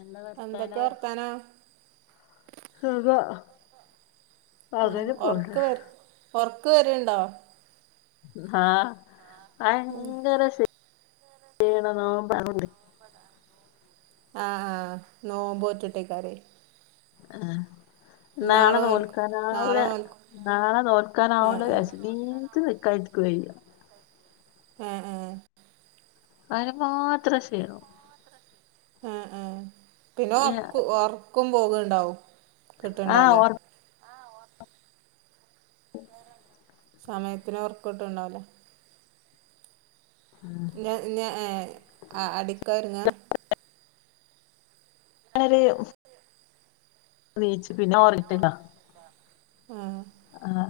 എന്താ എന്തൊക്കെ വർത്താനോ വർത്താനം അ ഉ ഉറക്ക് വരു ഒറക്ക് വരുണ്ടോ ആഹ ഭയങ്കര ക്ഷീണം നോമ്പാർന്നിട്ട് ആഹ ആഹ് നോമ്പോറ്റിട്ടേക്കാര ആഹ നാളെ നോൽക്കും നോൽക്കാനാവില്ല നാളെ നോൽക്കും നാളെ ആ നോൽക്കാനാവില്ലെ ആ രശനീക്ക് [unintelligible] ക്ക് വയ്യ ഏഹ് ഏഹ് അതിന് മാത്രം ക്ഷീണോ അ അ പിന്നെ ഇനി ഒർക്ക് ഒർക്കും പോകണ്ടാവും ആഹ് കിട്ടണ്ടാവലേ ഒർ സമയത്തിന് ഓർക്കുട്ട് ണ്ടാവലേ ഞാ ഞാ ഏ അടിക്കരുങ്ങ വളരെ നീച്ച പിന്നെ ഓർയിട്ടില്ല ആഹ ആഹ്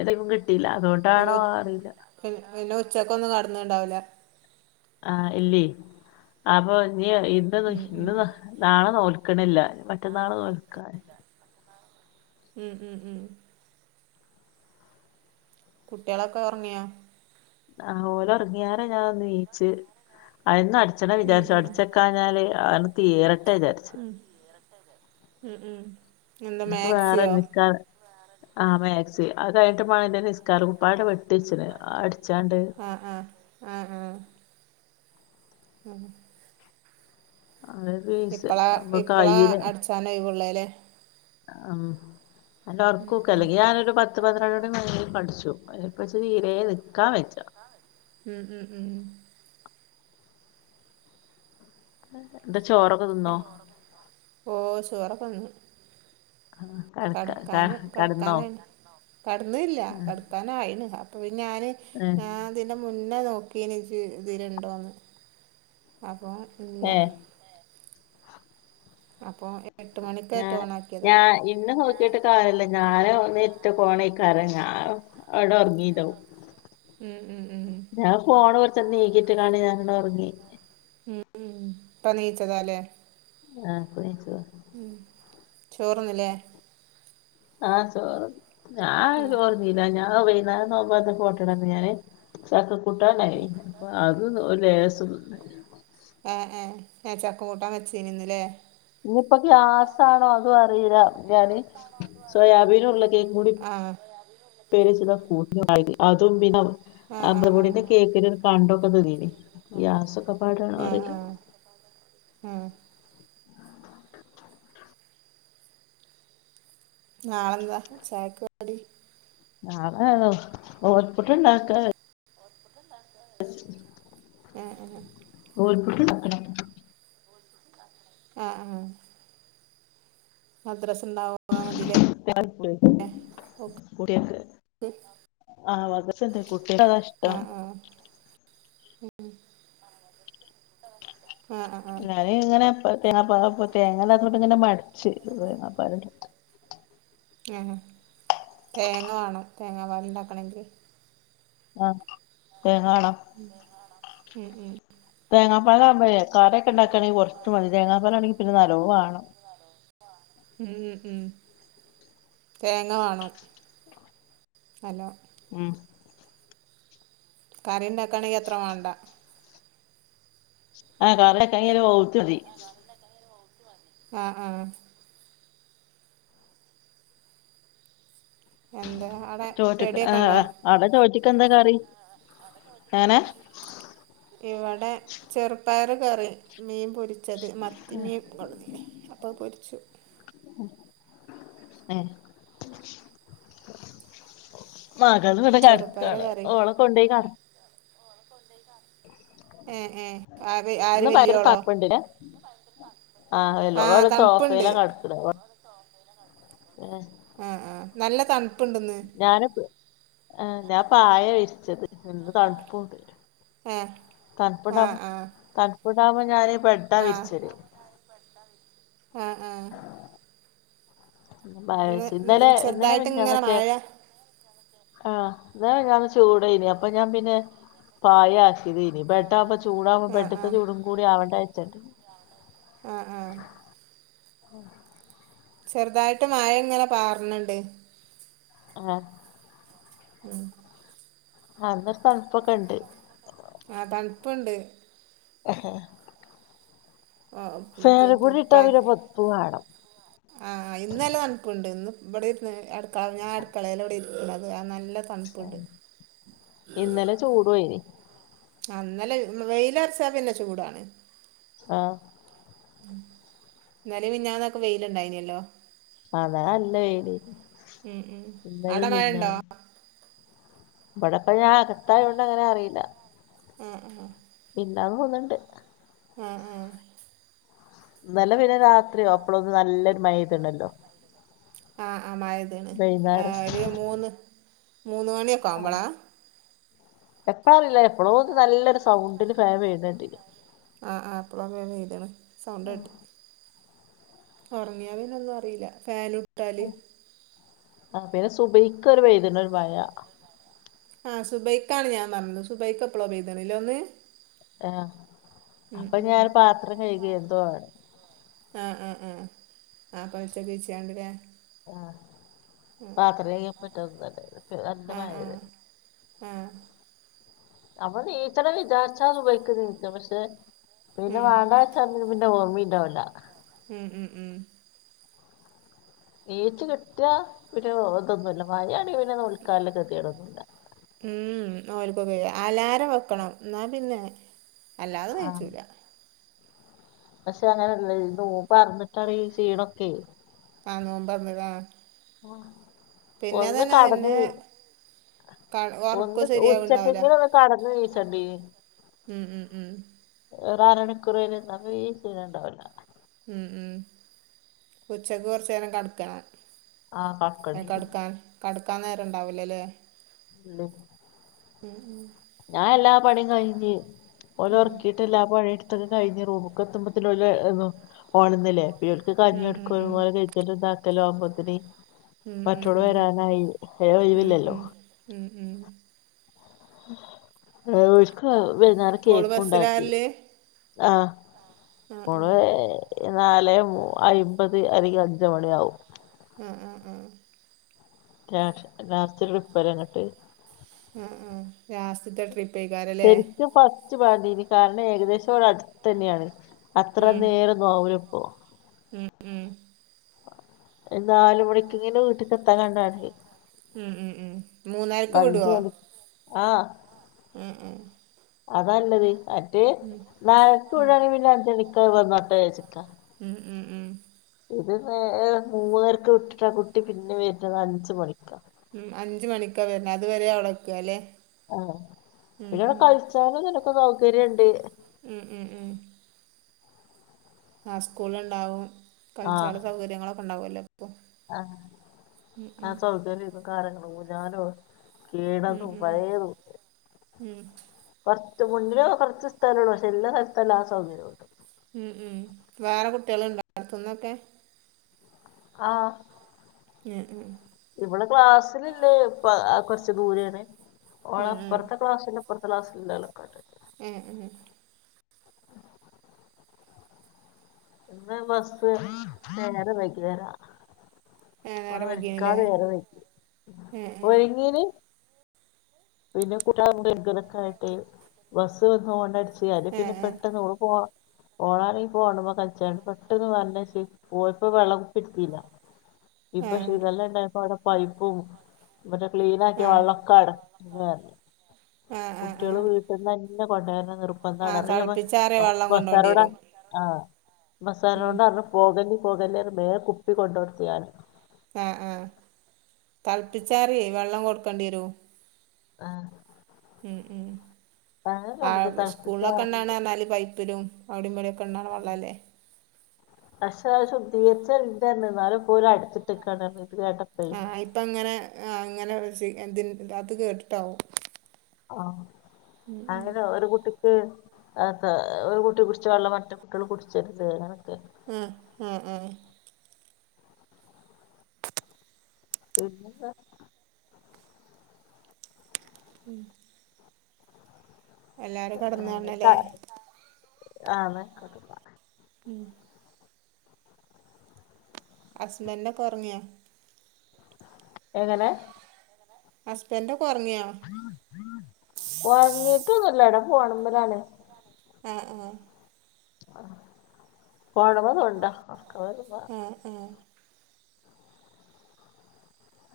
എന്നപ്പും കിട്ടിയില്ല പിന്നെ അതുകൊണ്ടാണോ ഉ- അറിയില്ല പിന്നെ പിന്നെ ഉച്ചക്ക ഒന്നും കടന്നണ്ടാവില്ല ആഹ് ഇല്ലീ അപ്പൊ നീ ഇന്ത് ഉം ഇ ഉം നാളെ നോ ല് ക്കണില്ല മറ്റന്നാള് നോക്കാൻ ഉം ഉം ഉ കുട്ടികളൊക്കെ ഉറങ്ങിയാ ആഹ ഓല ഒറങ്ങിയര ഞാൻന്ന് നീച്ച് അന്ന് അച്ഛനെ ഉം വിചാരിച്ചു ഉം അടിച്ചക്കഞ്ഞാല് അന് തീരട്ടെ വിചാരിച്ചു ഉം ഉം ഉം എന്താ എനിക്ക് വേറെ മാക്സിയോ നിക്കാ ആ മക്സി അത് കഴിഞ്ഞട്ട് ണന്റെ നിസ്കാര കുപ്പയടെ വെട്ടിച്ചിന് അടിച്ചാണ്ട് ആഹ് ആഹ് ആഹ അത് പീസ് ഇപ്പളാ ഇപ്പളാ അടിച്ചാന ഒഴിവുള്ളെ ലെ ഉ അല്ല ഉം ഉറക്കൊക്കെ അല്ലെങ്കി ഞാനൊരു പ പത്ത് പത്രാടമണി മേലെ അഠിച്ചു അതി ച്ച് പ്പ തീരെ നിക്കാൻ വെച്ച ഉം ഉം ഉം എന്താ ചോറൊക്കെ തിന്നോ ഓ ചോറക്കെതിന്നു കടക്ക കടക്കാന് കടന്നോ കടക്കാന കടന്നില്ല കടക്കാനയിന് ഞാന് ഏ ഞാൻ അതിന്റെ മുന്നേ നോക്കീ ഇതിലുണ്ടോന്ന് ഫോൺ ഇല്ല ഏ അപ്പൊ എട്ട് മണിക്കേറ്റെ ഓണാക്കിയതാ ഞാൻ ഇന്ന് നോക്കിട്ട് കാര്യല്ല ഞാൻ ഞാന്നെ ഒന്ന് എണീറ്റ് പോണേക്കാര ഞാൻ എവിടെ ഉറങ്ങീണ്ടാവും ഉം ഉം ഉം ഞാൻ ഫോണ് കൊറച്ച് നീക്കിട്ട് കാണി ഞാനങ്ങട് ഉറങ്ങി ഉം ഇപ്പണിച്ചതാല്ലേ ആ കുളിച്ചു ഉം ചോറ് ന്നില്ലേ ആ ചോർന്ന് ഞാൻ ഉം ചോർ തിന്നില്ല ഞാൻ വൈകു- [unintelligible] ഞാന് ചക്ക കൂട്ടാന്ണ്ടായിന്ന് അത് ഒരു ലേഷം സുഖം തന്നയാ ആ ആ ആ ചക്ക കൂട്ടാൻ വെച്ചീന് ഇന്ന് ല്ലേ ഇനിയിപ്പോ ഗ്യാസാണോ അതും അറില്ല ഞാന് സോയാബീനും ഉരുളകിഴങ്ങും കൂടി ആഹ് ഉപ്പേരി വച്ചതാ കൂട്ടി അതും പിന്നെ ആഹ് ആഹ് അമൃതപ്പൊടി കേക്കിന്റെ കണ്ടോക്കെ തീന്നീനി ഗ്യാസൊക്കപ്പാടെ ആഹ് അറിയില ആഹ് ആഹ് ആഹ് നാളെന്താ ചായക്ക് കടി നാളെ നൂൽപ്പുട്ട് ണ്ടാക്കാ [inaudible] ആ ആ നൂൽപുട്ട് ണ്ടാക്കണം ആ ആ മദ്രസ് ണ്ടാവ ഓക്ക് [unintelligible] കുട്ട്യാക്ക് ആ മദ്രറസ് ണ്ട് ന്ത നഷ്ടം ഉം ആഹ് ഞാന് ഇങ്ങനെപ്പേ തേങ്ങപ്പാല് തേങ്ങയില്ലാത്തോണ്ട് ഇങ്ങനെ മടിച്ച് തേങ്ങാപ്പാല ആ തേങ്ങ വേണം തേങ്ങാ പാല് ണ്ടാക്കണെങ്കിൽ ആ തേങ്ങ വാണം ഉം ഉം തേങ്ങാപ്പാലാകുമ്പഴേ കറിയൊക്കെ ണ്ടാക്കാണെങ്കിൽ കൊറച്ച് മതി തേങ്ങാപ്പാലാണെങ്കിൽ പിന്നെ നല്ലോം വാണം ഉം ഉം ഉം തേങ്ങ വാണം നല്ലോം ഉം കറിയുണ്ടാക്കാണെങ്കി അത്ര വാണ്ട ആ കറി [unintelligible] മതി ആ ആ എന്താ അവിടെ ചോറ്റ്ക്ക് ചെടിയൊക്കെ ആ ഉണ്ടോ ആ അവിടെ ചോറ്റ്ക്കെന്താ കറി എങ്ങനെ ഇവിടെ ചെറുപയർ കറി മീൻ പൊരി ച്ചത് മത്തിമീൻ കൊണ്ടന്നീന് അപ്പോ അത് പൊരിച്ചു ഏ മകൾ ഇവിടെ ചെറുപ്പയർ കെടക്കാണ് കറി ഓളെ കൊണ്ടോയി കട് ഏ ഏ ആര് ആര് ഇന്ന് ഭയങ്കര വലിയോളോ തണുപ്പുണ്ട് ആ [unintelligible] സോഫെല്ലാ കെട്ക്ക്ണെ ആഹ ആഹ നല്ല തണുപ്പ ഇണ്ട്ന്ന് ആ ഞാൻ പായ വിരിച്ചത് ഇന്ന് തണുപ്പുണ്ട് ആ ആ തണപുടാ ആ തണപുടാമ ഞാന് ബെഡ്ഡ ആ വിരിച്ചല ആ ആ ഒന്ന് ഇന്നലെ ഇന്ന് ഇന്നലെ ചെറുതായിട്ട് ഇങ്ങനെ മിഞ്ഞാന്നൊക്കെ മഴ ആഹ എന്നതാ ഞാൻ ചൂടേന അപ്പൊ ഞാൻ പിന്നെ പായ ആക്കിത് ഇനി ബെഡാവുമ്പോ ചൂടാവകുമ്പോ ആ ആ ബെഡ്ത്തെ ചൂടും കൂടി ആവണ്ട അച്ചണ്ട് ആ ആ ആഹ ചെറുതായിട്ട് മായ ഇങ്ങനെ പറാണണ്ട് ആഹ ഉം അന്നരു തണുപ്പൊക്കെ ഇണ്ട് ആഹ തണുപ്പുണ്ട് ആഹ [unintelligible] പിന്നെ പൊതപ്പ് വേണം ആ ഇന്നല്ല തണുപ്പുണ്ട് ഇന്ന് ഇവിടെർന്ന് ഞാൻ അടുക്കളയിലൽ ഇവിടെ ഇ അത് ആ നല്ല ആ തണുപ്പുണ്ട് ഇന്നലെ ചൂട് എയ്നി ഇന്നലെ വെയിലർച്ചാ പിന്നെ ചൂടാണ് ആഹ ഇന്നലെ മിനിഞ്ഞാന്നൊക്കെ വെയില് ഇണ്ടായിഞ്ഞല്ലോ അതാ അല്ല വേല ഉം ഉം ഇന്നലും അവിടെ മഴ ഉണ്ടോ മിഞ്ഞാന്നും ഇവിടപ്പ ഞാൻ അകത്തായൊണ്ട് അങ്ങനെ അറിയില്ല ഉം ഉ മിഞ്ഞാന്ന് തോന്നിണ്ട് ഉ ഉ ഇന്നലെ പിന്നെ രാത്രിയോ അപ്പളൊന്ന് നല്ലൊരു മഴ പേഴ്ത്ണല്ലോ ആ ആ മഴതണ് ഒരു മൂന്ന് മൂന്ന് മണിയൊക്കെ ആവുമ്പോളാ എപ്പഴറീ ല്ല എപ്പോഴോ നല്ലൊരു സൗണ്ടിന് ഫാൻ വേയന്നെ ട്ടീനിം ആഹ ആ അപ്പള അങ്ങ ഇ്താണ് സൗണ്ട് കട്ടി ഉറങ്ങിയാ പിന്ന ഒന്നും അറിയില്ല ഫാനു ഇട്ടാല് ആ പിന്നെ സുഭഹിക്ക ഒരു പെയ്ത്ണൊഒരു മഴ ആ സുബൈക്ക ആാണ് ഞാൻ പറഞ്ഞത് സുബൈക്ക് എപ്പളോ പെയ്തണ ലേ ഒന്ന് ആഹ ഉം അപ്പൊ ഉം ഞാൻ പാത്രം കഴുകയ എന്തോ ആണ് ആഹ ആഹ ആഹ ആ പൈസ ബീച്ച്യണ്ട് ലേ പത്ര ചെയ്യാൻ [unintelligible] നല്ല മഴ ആ നമ്മൾ നീചണം വിചാർച്ച സുബ്ഹിക്ക് നീച്ചും പക്ഷെ പിന്നെ ഉം വാണ്ടചാ പിന്നെ ഓർമിണ്ടാവൂല ഉം ഉം ഉം ഏച്ച കിട്ടയ പി ഇതൊന്നുമല്ല മഴയാണ നോൽക്കാൻ ള്ള കെത്യേടൊന്നുല്ല അലാരം വെക്കണം ന്നാ പിന്നെ അല്ലാതെ ആഹ് നീച്ചൂല പക്ഷെ അങ്ങനെയല്ല നോമ്പർന്നിട്ടാണ് ഈ ക്ഷീണൊക്കെ ആ നോമ്പർന്ന് ആ ആ ഒന്ന് കടന്ന പിന്നെ ക ഒർക്കം ഒന്ന് ശരിയാവ്ണ്ടാവൂല ഉച്ചക്കെങ്കിലും ഒന്ന് കടന്ന് നീച്ചണ്ടീനി ഉം ഉം ഉം വേറ ആറണിക്കുറഴ് ഞാ ഈ ക്ഷീണണ്ടാവൂല ഉം ഉം ഉച്ചക്ക് കുറച്ച് നേരം കട്ക്കണം ആ കാ ക്കണ്ടീനി കെടക്കാൻ നേരം ഇണ്ടാവൂലല്ലേ ഉള്ള് ഉം ഉം ഞാൻ എല്ലാപണിയുംകഴിഞ്ഞ് ഓലെ ഉം ഒറക്കീട്ട് എല്ലാപണിയെടുത് ഒരുക്കൊക്കെ കഴിഞ്ഞ് റൂമക്കെത്തുമ്പത്തിന് ഓല് ന്ന് പൊണന്നില്ലേ കുട്ടികൾക്ക് ഉം ഉം കഞ്ഞികൊടുക്കലും ഉം ഉമ്മാടെ കഴിക്കലും ഇണ്ടാക്കലും ആകുമ്പോത്തിന് ഉം ഉ ഉ ഉം ഉ ഒഴിവില്ലല്ലോ ഉം ഉം ഓരിക്ക് വൈന്നേരം ഓള് ബസ്സിലാ കേക്കുണ്ടാക്കി വരല് ആ ആഹ് പൊതുവേ നാലേ അയ്മ്പത് അല്ലെങ്കി അഞ്ചുമണിയാകും ഉം ഉം ഉം രാഷ് രാത്രി ത്ര പേരാ അങ്ങട്ട് ആ ആ രാസത്തെ ട്രിപ്പായിക്കാരല്ലേ ഇച് ബാൻഡീന്ന് കാരണം ഏകദേഷം അട്തന്നെയാണ് അത്ര ഉം നേരം നോവലിപ്പോ ഉം ഉം നാലുമണിക്കിങ്ങനെ വീട്ടുക്ക് എത്താൻ കണ്ടാണങ്കീ ഉം ഉം ഉം മൂന്നരക്ക് വിടുവോ മണി ഉ ഉം അതാല്ലത് മറ്റേ നാക്കുഴാണെങ്കി പിന്ന അഞ്ചണിക്ക വന്നോട്ടെ വെച്ചിട്ട ഉം ഉം ഉം ഇത് നേ മൂന്നരക്ക് വിട്ടിട്ട് ആ കുട്ടി പിന്നെവരുന്നത് അഞ്ചുമണിക്കാ ഉം അഞ്ചുമണിക്കാ വരുന്ന് അഅതുവരെ അവടെക്കാല്ലേ ആ പിന്നവിടെ കളിച്ചാന് നിനക്ക് സൗകര്യണ്ട് ഉം ഉം ഉം ആ സ്കൂളുണ്ടാവും കളിച്ചാനുള്ള സൗകര്യങ്ങളൊക്കെ ഉണ്ടാവുമല്ലേ ആഹ ആഹ ഉം [unintelligible] ഊഞ്ഞാലൊ ഉം കേടാക്കും ഉം പഴേതു ഉം പ മുന്നിലോ കുറച്ചുസ്ഥലോള്ളു പക്ഷെ എല്ലാസ്ഥലത്തും എല്ലാ സൗകര്യവും ഉണ്ട് ഉം ഉം വേറെ കുട്ടികളൊ ണ്ടോയടുത്തുന്നൊക്കെ ആ ഉം ഉം ഓളെ ക്ലാസ്സിലില്ലേ പ കുറച്ചു ദൂരേണ് ഉം ഓളപ്പുറത്തെ ക്ലാസ്സിലെ പത്തളാസ് ഇന്താളക്കാറ്റ് ഉം ഉം ഇന്ന് ബസ്സ് നേരം വൈക്കി വരാ ഏ ഓളെ നേരം ഒരുക്കാൻ വൈകിയാണല്ലേ നേരവായി ഏ ഒരുങ്ങീനി പിന്നെ [unintelligible] ബസ്സ് വന്ന് ഓണടിച്ച് ഇ അല്ലെ ഏ പിന്നെ ഏ പെട്ടെന്ന് എവിടെപോവാ ഓളാണെങ്കിൽ ഫോണുമ്മേ കളിച്ചാന് പെട്ടെന്ന് വരണബെസ്സ് പോയപ്പോ വെള്ളകുപ്പിയെടുത്തില്ല ഏ ഇപ്പൊ ശീതെല്ലാംഉണ്ടായപ്പോ അവിടെ പൈപ്പും മറ്റെ ആ ക്ലീനാക്കിയ ആ വള്ളൊക്കെടെ അട എ ആ ആ ആ കുട്ടികള് വീട്ടന്ന് തന്നെ കൊണ്ടുവരണെന്ന് ആ ചെറുപ്പക്കാരനാണ് തിളപ്പിച്ചാറിയ [unintelligible] വെള്ളം കൊണ്ടോണ്ടി ബസ്സാരോട വരും ആ ഉം മസാലകൊണ്ട് അറിഞു പോകല്ലേ പോകല്ലേന്ന് മേ കുപ്പി കൊണ്ടുകൊടുത്തത് ഞാനാ ആ ആ തിളപ്പിച്ചാറിയേ വെള്ളം കൊടുക്കണ്ടി വരോ ആ ഉം ഉം അങ്ങനെ ആ കണ്ടിട്ട് തിളപ്പിച്ച സ്കൂളിലൊക്കെണ്ടാണണാന്നാല് പൈപ്പിലും അവിടേംഇവിടേംക്കെ എണ്ണാനു വെള്ളല്ലേ അക്ഷാവശം തീർച്ച ഇന്റെന്നാലും ഇപ്പ ഓര് അടുച്ചിട്ടിക്കാണ്ന്ന് ആ ഇപ്പ അങ്ങനെ ആ അങ്ങനെ സി എന്തി ന്റാ ത്ത് കേട്ടിട്ടാവും ആ ഉം ഉം അങ്ങനെ ഒരുകുട്ടിക്ക് അഹാ ഒരുകുട്ടി കുടിച്ചവെള്ളം മറ്റേകുട്ടികള് കുടിച്ചരുത് അങ്ങനെയൊക്കെ ഉ ഉ ഉ [unintelligible] ഉം എല്ലാരും കെടന്നു [unintelligible] ആ [unintelligible] ഉം ഹസ്ബൻഡോക്കൊറങ്യോ എങ്ങനെ ഹസ്ബൻഡ് ഒറങ്ങിട്ടൊന്നുല്ല വടെ ഫോണ്മ്മലാണ് എ എ ആ ഫോണ്മ്മ തോണ്ട ആഹ് ആഹ് [unintelligible]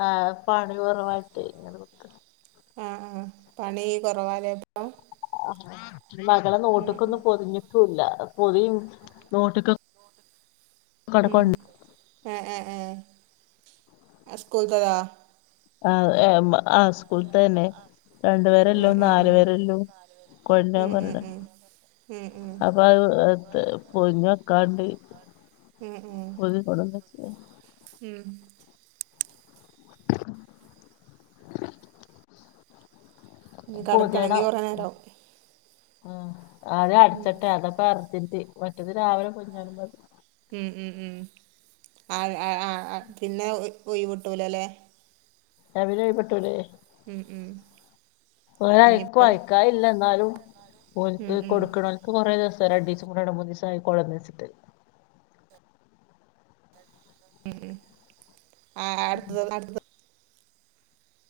ആ പണി കൊറവായിട്ട്ങ്ങനെ നിക്ക ആ, ആ പണി കുറവാലേ ഇപ്പം ആ മകളെ നോട്ട് ഉം ഉം ബുക്കൊന്നും പൊതിഞ്ഞിട്ടും ഇല്ല പൊതി നോട്ടക്ക സ്കൂൾ ദതാ ആ, ആ സ്കൂൾ ത തന്നെ രണ്ടു പേരെല്ലോ ഉം ഉം നാലു പേരെല്ലോ കൊഴഞ്ഞ ഉം ഉം പറഞ്ഞട ഉം ഉം ഉം ഉം അപ്പൊ അത് പോയി നികാണ്ട് ഉം ഉം [unintelligible] കിടക്കണെങ്കി കുറെ നേരാവും ആ ആദ്യ അടച്ചട്ടെ അതപ്പ അർജിന്റ് മറ്റേത് രാവിലെ കുഞ്ഞാണുമ്പോ അത് ഉം ഉം ഉം ആ ആ ആ ആ പിന്നെ പോയി വിട്ടൂലല്ലേ [unintelligible] ഉം ഉം രഅയക്കും ഇനിയിപ്പം അയക്കാ ഇല്ല എന്നാലും ഉം പോലക്ക് ഉം കൊടുക്കണക്ക കൊറേ ദിവസ രണ്ട് ദിവസം മൂന്ന് ദിവസം ആയി കൊളന്ന വെച്ചിട്ട് ഉം ഉം ആ ആ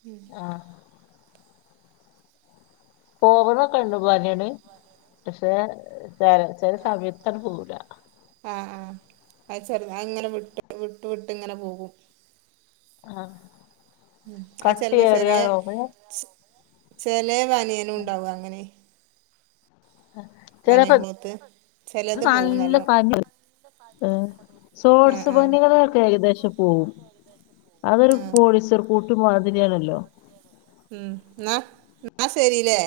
ഉം ആ പോവുന്നൊക്കെ ഉണ്ട്. പോന്നെയാണ് പക്ഷേ ചെ ചെല സമയത പോവല ആ ആ അ ചെറുത് ഇങ്ങനെ വിട്ട് വിട്ട് വിട്ട് ഇങ്ങനെ പോകും ആ ഉം, അത് ചിലപ്പോ കട്ടിയേറിയ ചെറിയ രോഗം ചെല വനിയന ഉണ്ടാവു അങ്ങനെ ബനിയൻ ചെലപ്പോ ക്ലോത്ത് ചിലത് പോകുന്നല്ലോ. ആ സോഴസു ബന്നുകള് ആത് അ പോവും, അതൊരു ആ പോളീസർ കൂട്ടിമാതിരിയാണല്ലോ ഉം എന്ന ന്ന ശരില്ലേ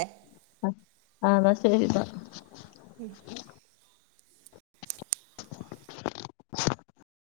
അന്നാ ശരി [unintelligible]